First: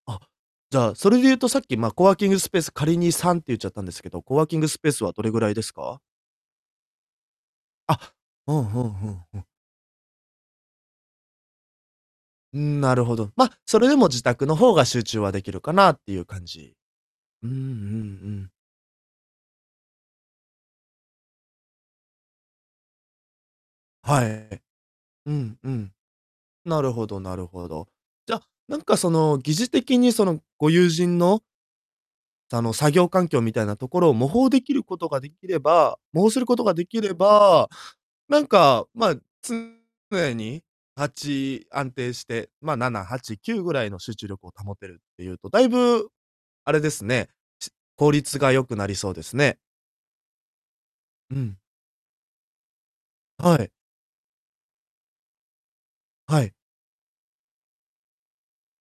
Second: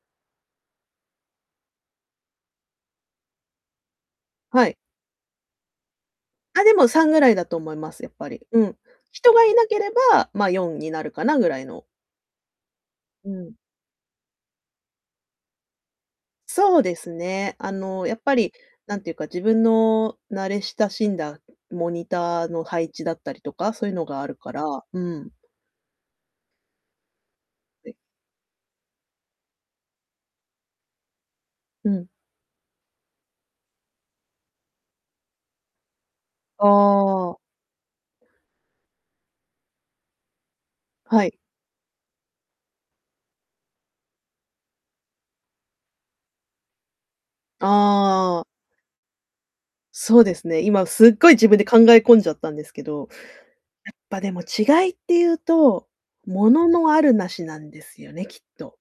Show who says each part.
Speaker 1: あ、じゃあ、それで言うと、さっき、ま、コワーキングスペース、仮に3って言っちゃったんですけど、コワーキン
Speaker 2: は
Speaker 1: グ
Speaker 2: い。
Speaker 1: スペースはどれぐらいですか？
Speaker 2: あ、でも3ぐらいだと思います、やっ
Speaker 1: あ、
Speaker 2: ぱり。
Speaker 1: う
Speaker 2: う
Speaker 1: ん、
Speaker 2: ん。
Speaker 1: ふんふん
Speaker 2: 人
Speaker 1: ふ
Speaker 2: が
Speaker 1: ん。
Speaker 2: いなければ、ま、4になるかなぐらいの。
Speaker 1: うーん、なるほ
Speaker 2: う
Speaker 1: ど。ま、
Speaker 2: ん。
Speaker 1: それでも自宅の方が集中はできるかなってゆう感じ。
Speaker 2: そうです
Speaker 1: うーん、
Speaker 2: ね、
Speaker 1: うんう
Speaker 2: あの、やっぱ
Speaker 1: ん。
Speaker 2: り、なんてゆうか、自分の慣れ親しんだモニターの配置だったりとか、そうゆのが
Speaker 1: はい、
Speaker 2: あるか
Speaker 1: え、
Speaker 2: ら、うん。
Speaker 1: うんうん。なるほどなるほど。
Speaker 2: はい。
Speaker 1: じゃ、なんか、その、疑似的に、その、ご友人の
Speaker 2: うん。
Speaker 1: あの、作業環境みたいなところを模倣できることができれば模倣することができれ
Speaker 2: ああ。
Speaker 1: ば、なんか、まあ、常に、は
Speaker 2: はい。
Speaker 1: ち、安定して、まあ、7、8、9ぐらいの集中力を保てるっていうと、だいぶ、あれですね、し効率
Speaker 2: ああ。
Speaker 1: が良くなりそうですね。
Speaker 2: そうですね、今すっごい
Speaker 1: う
Speaker 2: 自分
Speaker 1: ん。
Speaker 2: で考え込んじゃったんですけど、
Speaker 1: はい。
Speaker 2: やっぱでも、違いってゆうと、
Speaker 1: はい。
Speaker 2: 物のある無しなんですよね、きっと。